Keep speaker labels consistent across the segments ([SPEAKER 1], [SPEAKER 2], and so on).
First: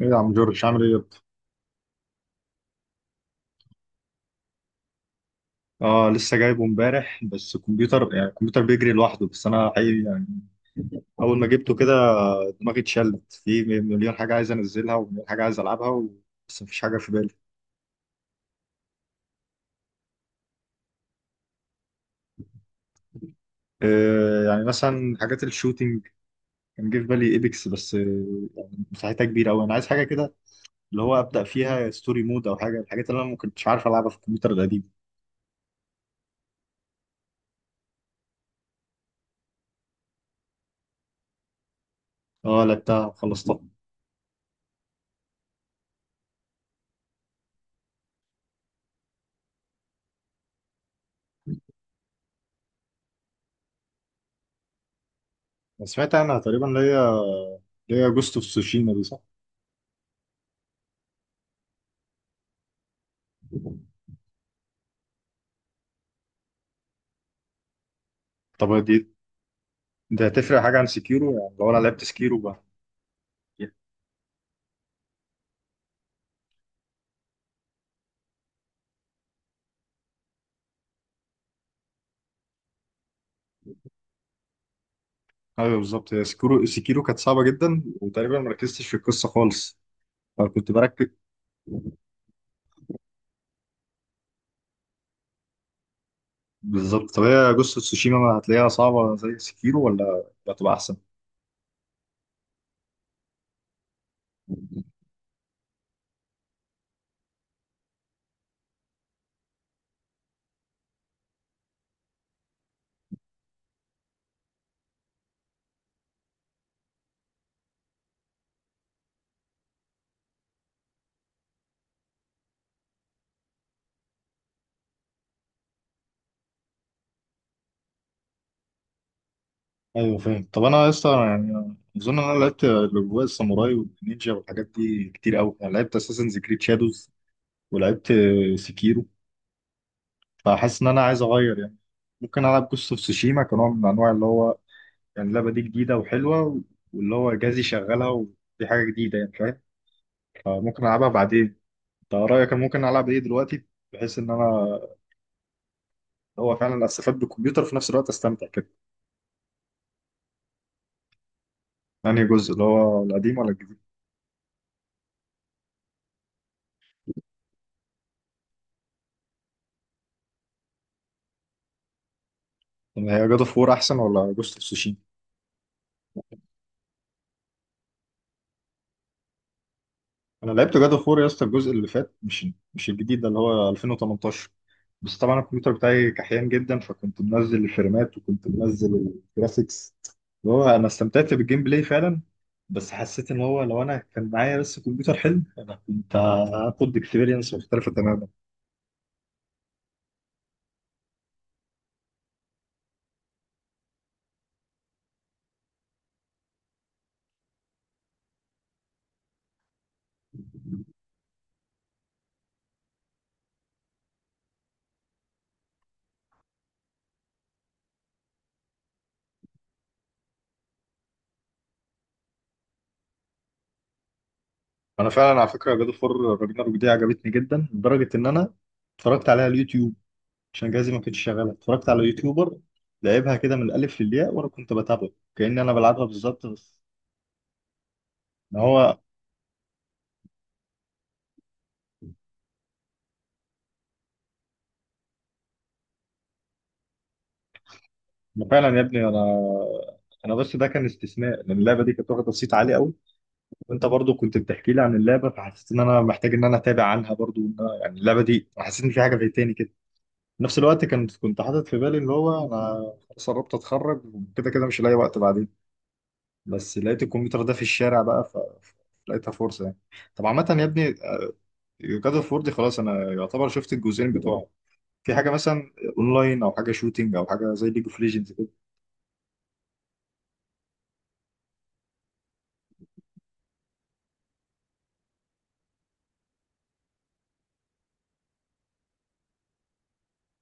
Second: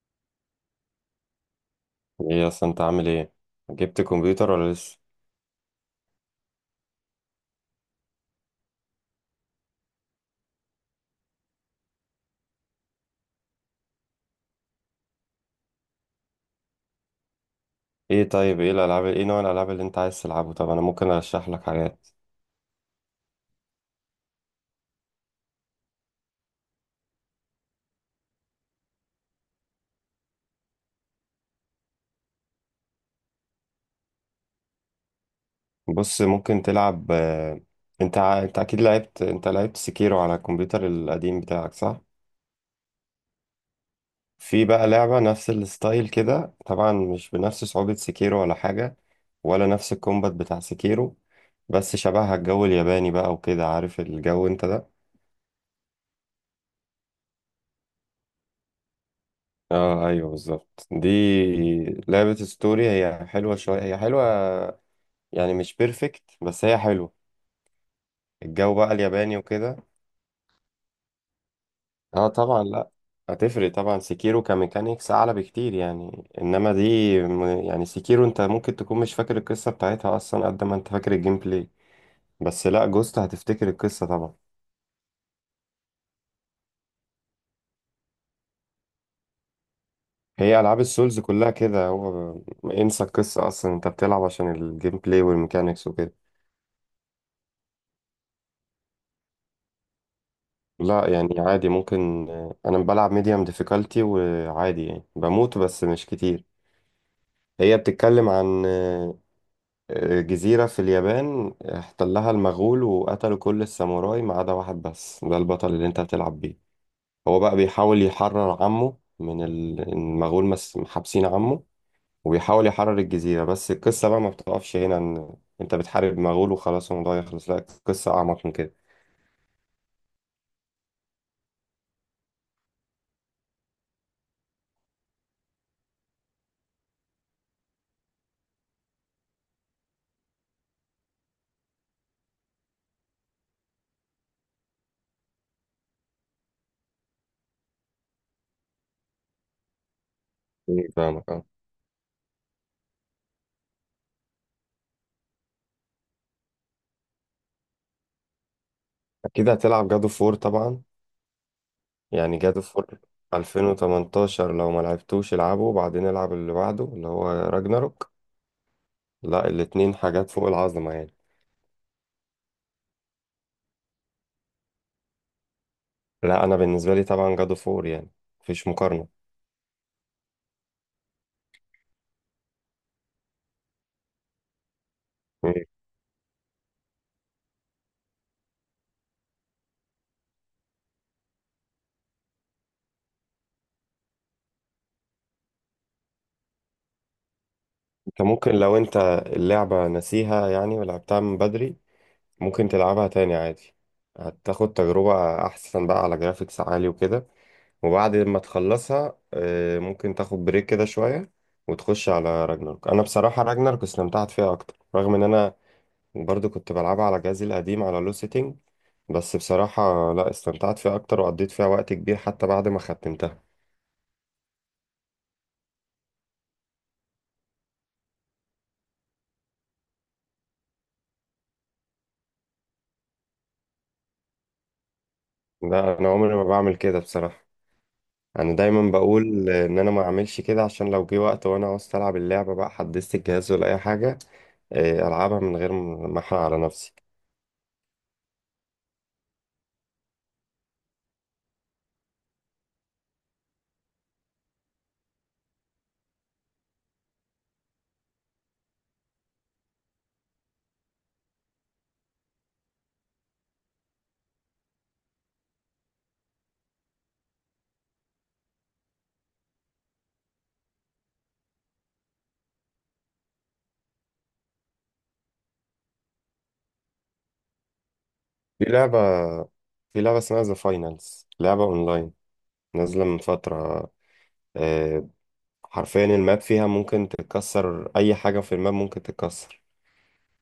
[SPEAKER 1] ايه يا عم جورج عامل ايه يا اسطى؟
[SPEAKER 2] ايه اصلا انت عامل ايه؟ جبت كمبيوتر ولا لسه؟
[SPEAKER 1] اه لسه جايبه امبارح، بس الكمبيوتر يعني الكمبيوتر بيجري لوحده، بس انا حقيقي يعني اول ما جبته كده دماغي اتشلت في مليون حاجه عايز انزلها ومليون حاجه عايز العبها و... بس مفيش حاجه في بالي.
[SPEAKER 2] ايه طيب، ايه الالعاب، ايه نوع الالعاب اللي انت عايز تلعبه؟ طب انا ممكن ارشح لك حاجات.
[SPEAKER 1] يعني مثلا حاجات الشوتينج، كان جه في بالي ايبكس بس يعني مساحتها كبيره قوي. انا عايز حاجه كده اللي هو ابدا فيها ستوري مود او حاجه، الحاجات اللي انا ما كنتش عارف العبها في الكمبيوتر القديم.
[SPEAKER 2] بص ممكن تلعب انت اكيد لعبت، انت لعبت سكيرو على الكمبيوتر القديم بتاعك صح؟
[SPEAKER 1] اه لعبتها وخلصتها.
[SPEAKER 2] في بقى لعبة نفس الستايل كده، طبعا مش بنفس صعوبة سكيرو ولا حاجة، ولا نفس الكومبات بتاع سكيرو، بس شبهها الجو الياباني بقى وكده، عارف الجو انت ده.
[SPEAKER 1] أنا سمعت عنها تقريبا اللي هي اللي هي جوست اوف سوشيما دي، صح؟
[SPEAKER 2] اه ايوه بالظبط دي. لعبة ستوري، هي حلوة شوية، هي حلوة، يعني مش بيرفكت بس هي حلوة.
[SPEAKER 1] طب
[SPEAKER 2] الجو بقى
[SPEAKER 1] دي،
[SPEAKER 2] الياباني وكده.
[SPEAKER 1] ده هتفرق حاجه عن سكيرو يعني لو انا لعبت
[SPEAKER 2] اه
[SPEAKER 1] سكيرو بقى؟
[SPEAKER 2] طبعا، لا هتفرق طبعا. سيكيرو كميكانيكس اعلى بكتير يعني، انما دي يعني سيكيرو انت ممكن تكون مش فاكر القصة بتاعتها اصلا قد ما انت فاكر الجيم بلاي، بس لا جوست هتفتكر القصة طبعا.
[SPEAKER 1] ايوه بالظبط، هي سكيرو سكيرو كانت صعبه جدا وتقريبا ما ركزتش في القصه خالص،
[SPEAKER 2] هي
[SPEAKER 1] فكنت
[SPEAKER 2] العاب
[SPEAKER 1] بركز.
[SPEAKER 2] السولز كلها كده، هو انسى القصة اصلا، انت بتلعب عشان الجيم بلاي والميكانيكس وكده.
[SPEAKER 1] بالظبط، طب هي جوست اوف تسوشيما ما هتلاقيها صعبه زي سكيرو ولا هتبقى احسن؟
[SPEAKER 2] لا يعني عادي ممكن، انا بلعب ميديوم ديفيكالتي وعادي يعني بموت بس مش كتير. هي بتتكلم عن جزيرة في اليابان احتلها المغول وقتلوا كل الساموراي ما عدا واحد بس، ده البطل اللي انت بتلعب بيه. هو بقى بيحاول يحرر عمه من المغول، محابسين عمه، وبيحاول يحرر الجزيرة، بس القصة بقى ما بتقفش هنا ان انت بتحارب مغول وخلاص الموضوع يخلص، لا القصة أعمق من كده.
[SPEAKER 1] ايوه فاهم. طب انا لسه يعني اظن ان انا لعبت الاجواء الساموراي والنينجا والحاجات دي كتير قوي، يعني لعبت اساسنز كريد شادوز ولعبت سكيرو، فحاسس ان انا عايز اغير يعني. ممكن العب جوست اوف تسوشيما كنوع من انواع اللي هو يعني اللعبة دي جديدة وحلوة، واللي هو جهازي شغالها، ودي حاجة جديدة يعني، فاهم؟ فممكن ألعبها
[SPEAKER 2] فاهمك اه.
[SPEAKER 1] بعدين. أنت رأيك أنا ممكن ألعب إيه دلوقتي، بحيث إن أنا اللي هو فعلا أستفاد بالكمبيوتر وفي نفس الوقت أستمتع كده؟
[SPEAKER 2] أكيد هتلعب جادو فور طبعا،
[SPEAKER 1] أنهي
[SPEAKER 2] يعني
[SPEAKER 1] جزء،
[SPEAKER 2] جادو
[SPEAKER 1] اللي
[SPEAKER 2] فور
[SPEAKER 1] هو القديم ولا الجديد؟
[SPEAKER 2] 2018 لو ما لعبتوش العبه وبعدين العب اللي بعده اللي هو راجناروك. لا الاتنين حاجات فوق العظمة يعني.
[SPEAKER 1] يعني هي جاد أوف وور أحسن ولا جوست أوف سوشيما؟
[SPEAKER 2] لا انا بالنسبه لي طبعا جادو فور يعني، مفيش مقارنه.
[SPEAKER 1] أنا لعبت جاد أوف وور يا اسطى الجزء اللي فات، مش الجديد ده اللي هو 2018، بس طبعا
[SPEAKER 2] مم.
[SPEAKER 1] الكمبيوتر بتاعي كحيان جدا فكنت منزل الفريمات وكنت منزل الجرافيكس. اللي هو انا استمتعت بالجيم بلاي فعلا، بس حسيت ان هو لو انا كان معايا بس كمبيوتر حلو انا كنت هاخد اكسبيرينس مختلفه
[SPEAKER 2] انت
[SPEAKER 1] تماما.
[SPEAKER 2] ممكن لو انت اللعبه ناسيها يعني ولعبتها من بدري، ممكن تلعبها تاني عادي، هتاخد تجربه احسن بقى على جرافيكس عالي وكده. وبعد ما تخلصها ممكن تاخد بريك كده شويه وتخش على راجناروك. انا بصراحه راجناروك استمتعت فيها اكتر، رغم ان انا برضو كنت بلعبها على جهازي القديم على لو سيتنج، بس بصراحه لا استمتعت فيها اكتر وقضيت فيها وقت كبير حتى بعد ما ختمتها.
[SPEAKER 1] انا فعلا على فكره جاد فور راجناروك دي عجبتني جدا لدرجه ان انا اتفرجت عليها على اليوتيوب. عشان جهازي ما كانش شغال، اتفرجت على يوتيوبر لعبها كده من الالف للياء وانا كنت بتابعه كاني انا
[SPEAKER 2] لا
[SPEAKER 1] بلعبها
[SPEAKER 2] انا عمري ما
[SPEAKER 1] بالظبط.
[SPEAKER 2] بعمل
[SPEAKER 1] بس
[SPEAKER 2] كده بصراحه، انا
[SPEAKER 1] ان
[SPEAKER 2] دايما
[SPEAKER 1] هو
[SPEAKER 2] بقول ان انا ما اعملش كده عشان لو جه وقت وانا عاوز العب اللعبه بقى حدثت الجهاز ولا اي حاجه، العبها من غير ما احرق على نفسي.
[SPEAKER 1] ما فعلا يا ابني، انا انا بس ده كان استثناء لان اللعبه دي كانت واخده صيت عالي قوي، وانت برضو كنت بتحكي لي عن اللعبه، فحسيت ان انا محتاج ان انا اتابع عنها برضو. يعني اللعبه دي حسيت ان في حاجه فايتاني كده. في نفس الوقت كنت حاطط في بالي اللي هو انا خلاص قربت اتخرج وكده كده مش لاقي وقت بعدين، بس لقيت الكمبيوتر ده في الشارع بقى ف- لقيتها فرصه يعني. طب عامه يا ابني، جاد اوف وور دي خلاص انا يعتبر شفت الجزئين بتوعه. في حاجه مثلا اونلاين او حاجه شوتينج او حاجه زي ليج اوف ليجندز
[SPEAKER 2] في لعبه، في لعبه اسمها ذا فاينلز، لعبه اونلاين نازله من فتره. آه، حرفيا الماب فيها ممكن تتكسر، اي حاجه في الماب ممكن تتكسر.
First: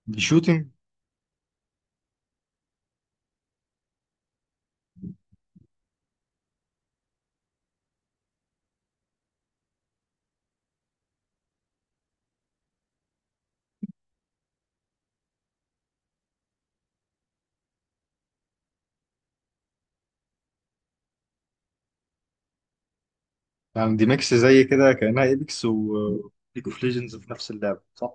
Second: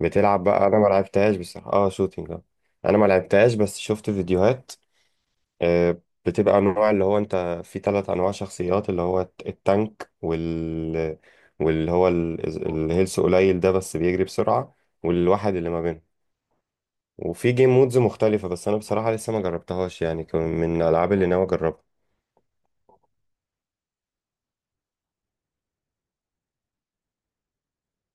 [SPEAKER 2] بتلعب
[SPEAKER 1] كده؟
[SPEAKER 2] بقى، انا ما لعبتهاش بصراحه، اه شوتينج اه، انا ما لعبتهاش بس شفت فيديوهات. آه، بتبقى انواع، اللي هو انت في ثلاث انواع شخصيات، اللي هو التانك، وال، واللي هو الهيلث قليل ده بس بيجري بسرعة، والواحد اللي ما بينهم، وفي جيم مودز مختلفة، بس انا بصراحة لسه ما جربتهاش يعني، كان من الالعاب اللي ناوي اجربها.
[SPEAKER 1] يعني دي ميكس زي كده كأنها ايبكس وليج اوف ليجندز في نفس اللعبة، صح؟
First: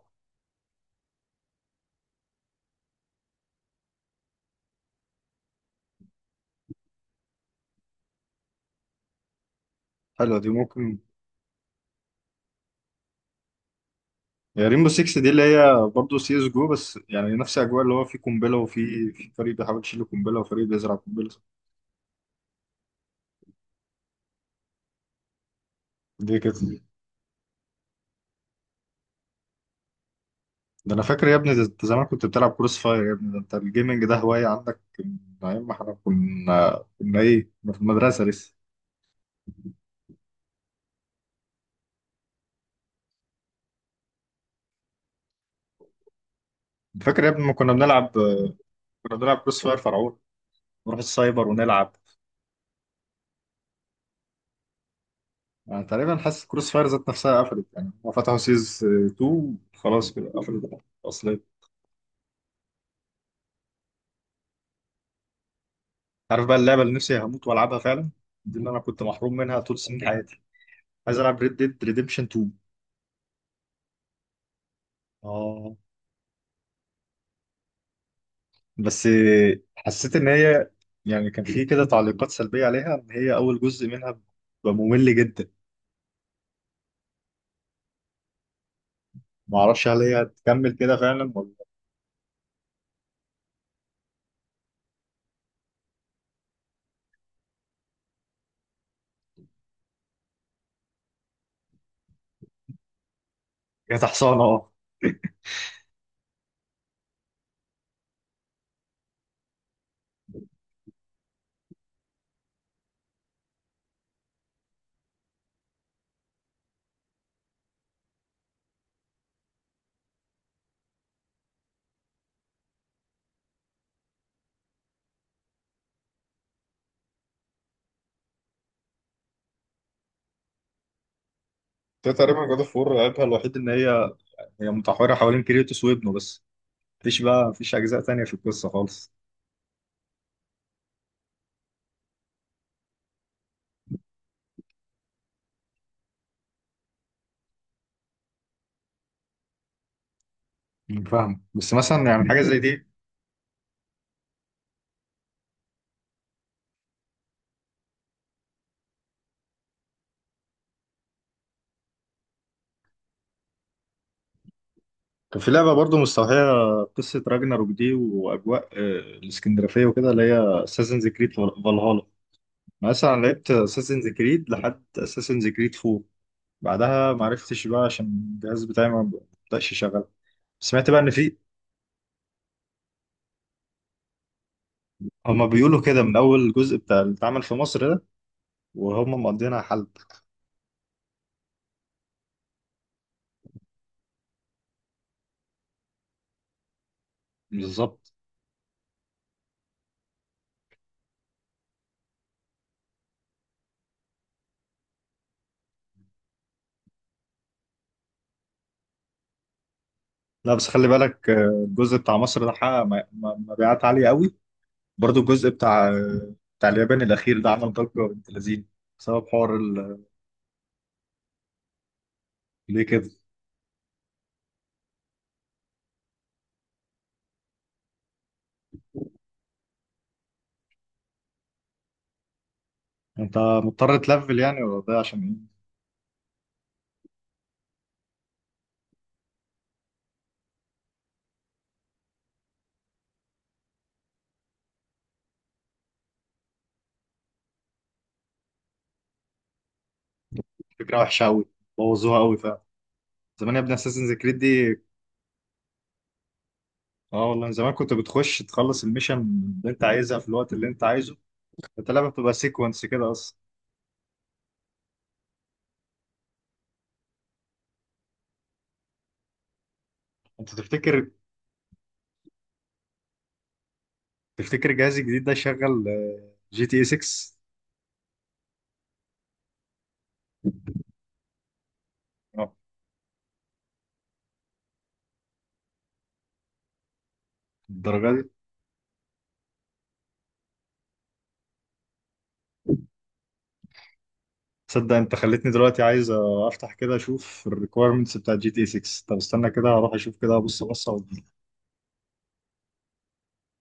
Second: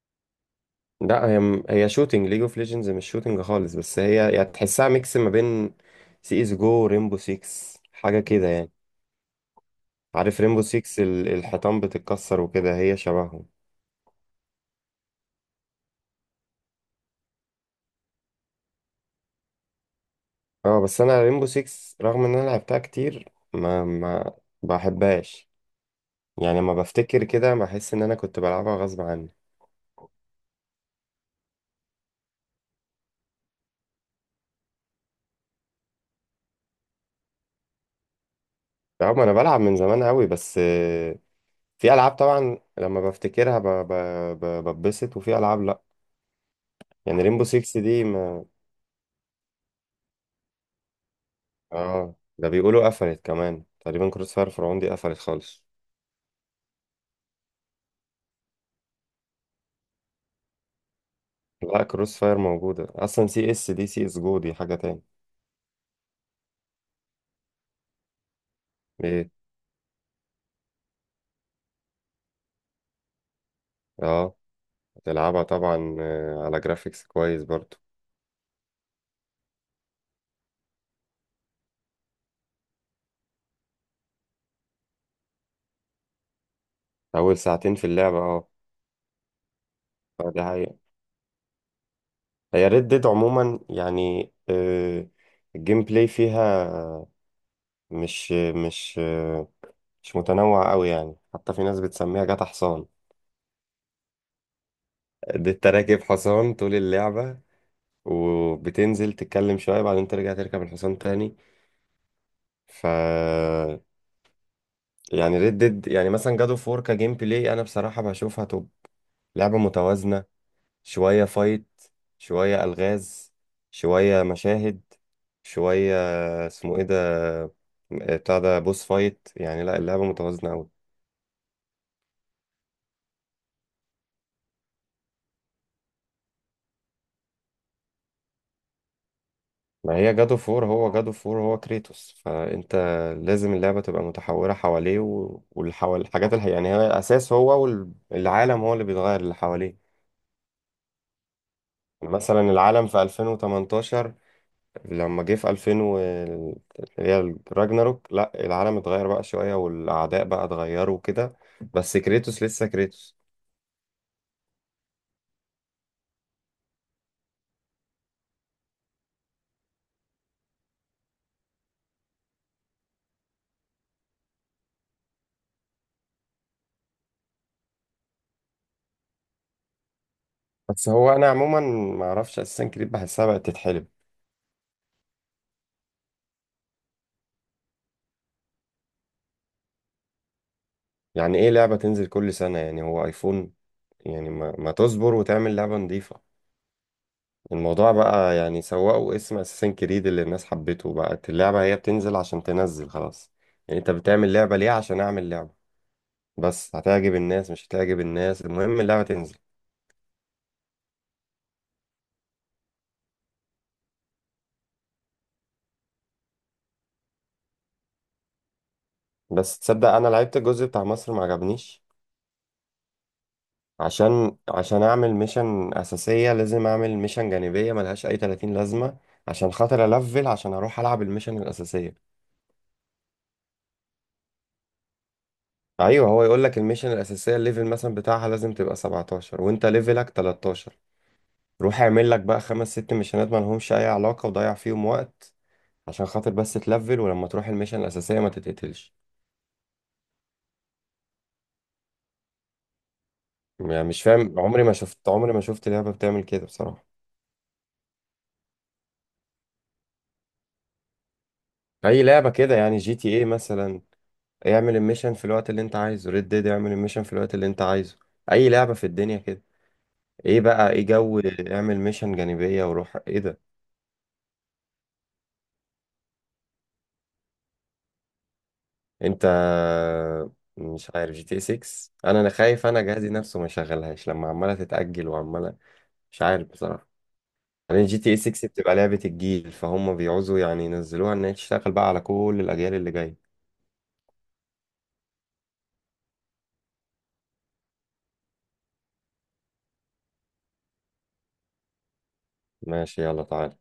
[SPEAKER 2] لا هي هي شوتينج، ليج اوف ليجندز مش شوتينج خالص، بس هي يعني تحسها ميكس ما بين سي اس جو، ريمبو 6، حاجة كده يعني.
[SPEAKER 1] حلوة
[SPEAKER 2] عارف
[SPEAKER 1] دي
[SPEAKER 2] ريمبو
[SPEAKER 1] ممكن.
[SPEAKER 2] 6 الحيطان بتتكسر وكده، هي شبههم.
[SPEAKER 1] يا ريمبو 6 دي اللي هي برضه سي اس جو بس يعني نفس اجواء اللي هو في قنبلة وفي فريق بيحاول يشيل قنبلة وفريق
[SPEAKER 2] اه
[SPEAKER 1] بيزرع
[SPEAKER 2] بس انا
[SPEAKER 1] قنبلة.
[SPEAKER 2] ريمبو 6 رغم ان انا لعبتها كتير ما بحبهاش،
[SPEAKER 1] دي
[SPEAKER 2] يعني
[SPEAKER 1] كده.
[SPEAKER 2] لما بفتكر كده بحس ان انا كنت بلعبها غصب عني.
[SPEAKER 1] ده انا فاكر يا ابني، ده انت زمان كنت بتلعب كروس فاير يا ابني، ده انت الجيمنج ده هواية عندك من ايام ما احنا كنا ايه كنا في المدرسة لسه.
[SPEAKER 2] رغم انا بلعب من زمان قوي بس في العاب طبعا لما بفتكرها ببسط، وفي العاب لا، يعني
[SPEAKER 1] فاكر يا
[SPEAKER 2] ريمبو
[SPEAKER 1] ابني ما كنا
[SPEAKER 2] 6 دي
[SPEAKER 1] بنلعب،
[SPEAKER 2] ما.
[SPEAKER 1] كنا بنلعب كروس فاير فرعون، نروح السايبر ونلعب.
[SPEAKER 2] اه ده بيقولوا قفلت كمان تقريبا، كروس فاير فرعون دي قفلت خالص.
[SPEAKER 1] انا تقريبا حاسس كروس فاير ذات نفسها قفلت، يعني هم فتحوا سيز 2 خلاص كده قفلت اصلا.
[SPEAKER 2] لا كروس فاير موجودة اصلا، سي اس، دي سي اس جو دي حاجة تاني.
[SPEAKER 1] عارف بقى اللعبه اللي نفسي هموت والعبها فعلا؟ دي اللي انا كنت
[SPEAKER 2] ايه؟
[SPEAKER 1] محروم منها طول سنين حياتي. عايز العب ريد ديد ريديمشن 2.
[SPEAKER 2] اه تلعبها
[SPEAKER 1] اه
[SPEAKER 2] طبعا، على جرافيكس كويس برضو.
[SPEAKER 1] بس حسيت ان هي يعني كان في كده تعليقات سلبيه عليها ان هي اول جزء منها بيبقى ممل جدا.
[SPEAKER 2] اول ساعتين في اللعبة اه.
[SPEAKER 1] ما اعرفش هل هي
[SPEAKER 2] دي
[SPEAKER 1] هتكمل
[SPEAKER 2] حقيقة،
[SPEAKER 1] كده فعلا ولا.
[SPEAKER 2] هي ريد ديد عموما يعني، الجيم بلاي فيها مش مش متنوع قوي، يعني حتى في ناس بتسميها جاتا حصان.
[SPEAKER 1] هي تحصانه اه.
[SPEAKER 2] دي انت راكب حصان طول اللعبة، وبتنزل تتكلم شوية بعدين ترجع تركب الحصان تاني. ف، يعني ريد ديد، يعني مثلا جادو فور كجيم بلاي انا بصراحة بشوفها توب، لعبة متوازنة، شوية فايت، شوية ألغاز، شوية مشاهد، شوية اسمه ايه ده، بتاع ده بوس فايت، يعني لا اللعبة متوازنة أوي.
[SPEAKER 1] ده تقريبا جاد اوف وور عيبها الوحيد ان هي هي متحوره حوالين كريتوس وابنه بس، مفيش بقى مفيش اجزاء تانية في القصه خالص.
[SPEAKER 2] ما هي جادو فور، هو جادو فور هو كريتوس، فأنت لازم اللعبة تبقى متحورة حواليه والحوال، الحاجات اللي يعني هي أساس هو، والعالم هو اللي بيتغير اللي حواليه.
[SPEAKER 1] فاهم، بس مثلا
[SPEAKER 2] يعني
[SPEAKER 1] يعني حاجه
[SPEAKER 2] مثلا
[SPEAKER 1] زي دي
[SPEAKER 2] العالم في 2018 لما جه في 2000 و اللي هي راجناروك، لا العالم اتغير بقى شوية والأعداء بقى اتغيروا وكده، بس كريتوس لسه كريتوس.
[SPEAKER 1] كان في لعبه برضو مستوحيه قصه راجناروك دي واجواء الاسكندرافيه وكده اللي هي اساسنز كريد فالهالا. مثلا لعبت اساسنز كريد لحد اساسنز كريد 4، بعدها ما عرفتش بقى عشان الجهاز بتاعي ما بدأش يشتغل.
[SPEAKER 2] بس
[SPEAKER 1] سمعت بقى
[SPEAKER 2] هو
[SPEAKER 1] ان
[SPEAKER 2] أنا
[SPEAKER 1] في،
[SPEAKER 2] عموما ما أعرفش أساسا كريت بحسها بقت تتحلب.
[SPEAKER 1] هما بيقولوا كده من اول جزء بتاع اللي اتعمل في مصر ده وهما مقضينها حلب.
[SPEAKER 2] يعني إيه لعبة تنزل كل سنة، يعني هو أيفون؟ يعني ما تصبر وتعمل لعبة نظيفة؟ الموضوع
[SPEAKER 1] بالظبط.
[SPEAKER 2] بقى يعني سوقوا اسم أساسا كريد اللي الناس حبته، بقت اللعبة هي بتنزل عشان تنزل خلاص. يعني أنت بتعمل لعبة ليه؟ عشان أعمل لعبة، بس هتعجب الناس مش هتعجب الناس، المهم اللعبة تنزل.
[SPEAKER 1] لا بس خلي بالك الجزء بتاع مصر ده حقق مبيعات عاليه قوي. برضو الجزء بتاع بتاع اليابان الأخير ده عمل ضجة بنت لذينه بسبب حوار
[SPEAKER 2] بس تصدق
[SPEAKER 1] ال...
[SPEAKER 2] انا لعبت الجزء بتاع مصر ما عجبنيش.
[SPEAKER 1] ليه كده؟
[SPEAKER 2] عشان، عشان اعمل ميشن اساسيه لازم اعمل ميشن جانبيه ملهاش اي 30 لازمه عشان خاطر الفل، عشان اروح العب الميشن الاساسيه.
[SPEAKER 1] أنت مضطر تلفل يعني ولا ده عشان إيه؟
[SPEAKER 2] ايوه، هو يقول لك الميشن الاساسيه الليفل مثلا بتاعها لازم تبقى 17 وانت ليفلك 13، روح اعمل لك بقى خمس ست ميشنات ما لهمش اي علاقه وضيع فيهم وقت عشان خاطر بس تلفل، ولما تروح الميشن الاساسيه ما تتقتلش.
[SPEAKER 1] فكرة وحشة أوي، بوظوها أوي فعلا. زمان يا ابني
[SPEAKER 2] يعني مش
[SPEAKER 1] أساسنز كريد
[SPEAKER 2] فاهم، عمري ما
[SPEAKER 1] دي،
[SPEAKER 2] شفت، عمري ما شفت لعبه بتعمل كده بصراحه.
[SPEAKER 1] اه والله من زمان كنت بتخش تخلص الميشن اللي انت عايزها في الوقت اللي انت عايزه. انت
[SPEAKER 2] اي
[SPEAKER 1] اللعبه
[SPEAKER 2] لعبه
[SPEAKER 1] بتبقى
[SPEAKER 2] كده، يعني
[SPEAKER 1] سيكونس
[SPEAKER 2] جي تي
[SPEAKER 1] كده
[SPEAKER 2] ايه
[SPEAKER 1] اصلا.
[SPEAKER 2] مثلا، اعمل الميشن في الوقت اللي انت عايزه. ريد ديد، اعمل الميشن في الوقت اللي انت عايزه. اي لعبة في الدنيا كده. ايه
[SPEAKER 1] انت
[SPEAKER 2] بقى ايه
[SPEAKER 1] تفتكر،
[SPEAKER 2] جو؟ اعمل ميشن جانبية وروح ايه ده؟
[SPEAKER 1] تفتكر جهاز الجديد ده يشغل جي تي اي 6؟
[SPEAKER 2] انت، مش عارف جي تي 6، انا، انا خايف انا جهازي نفسه ما يشغلهاش لما عمالة تتأجل وعمالة، مش عارف بصراحة. بعدين جي
[SPEAKER 1] الدرجه
[SPEAKER 2] تي
[SPEAKER 1] دي؟
[SPEAKER 2] 6 بتبقى لعبة الجيل فهم بيعوزوا يعني ينزلوها ان هي تشتغل بقى على كل الاجيال اللي جاية.
[SPEAKER 1] تصدق انت خلتني دلوقتي عايز افتح كده اشوف الريكويرمنتس بتاعت جي تي 6؟ طب استنى كده هروح اشوف كده، ابص بصه.
[SPEAKER 2] ماشي يلا تعالى.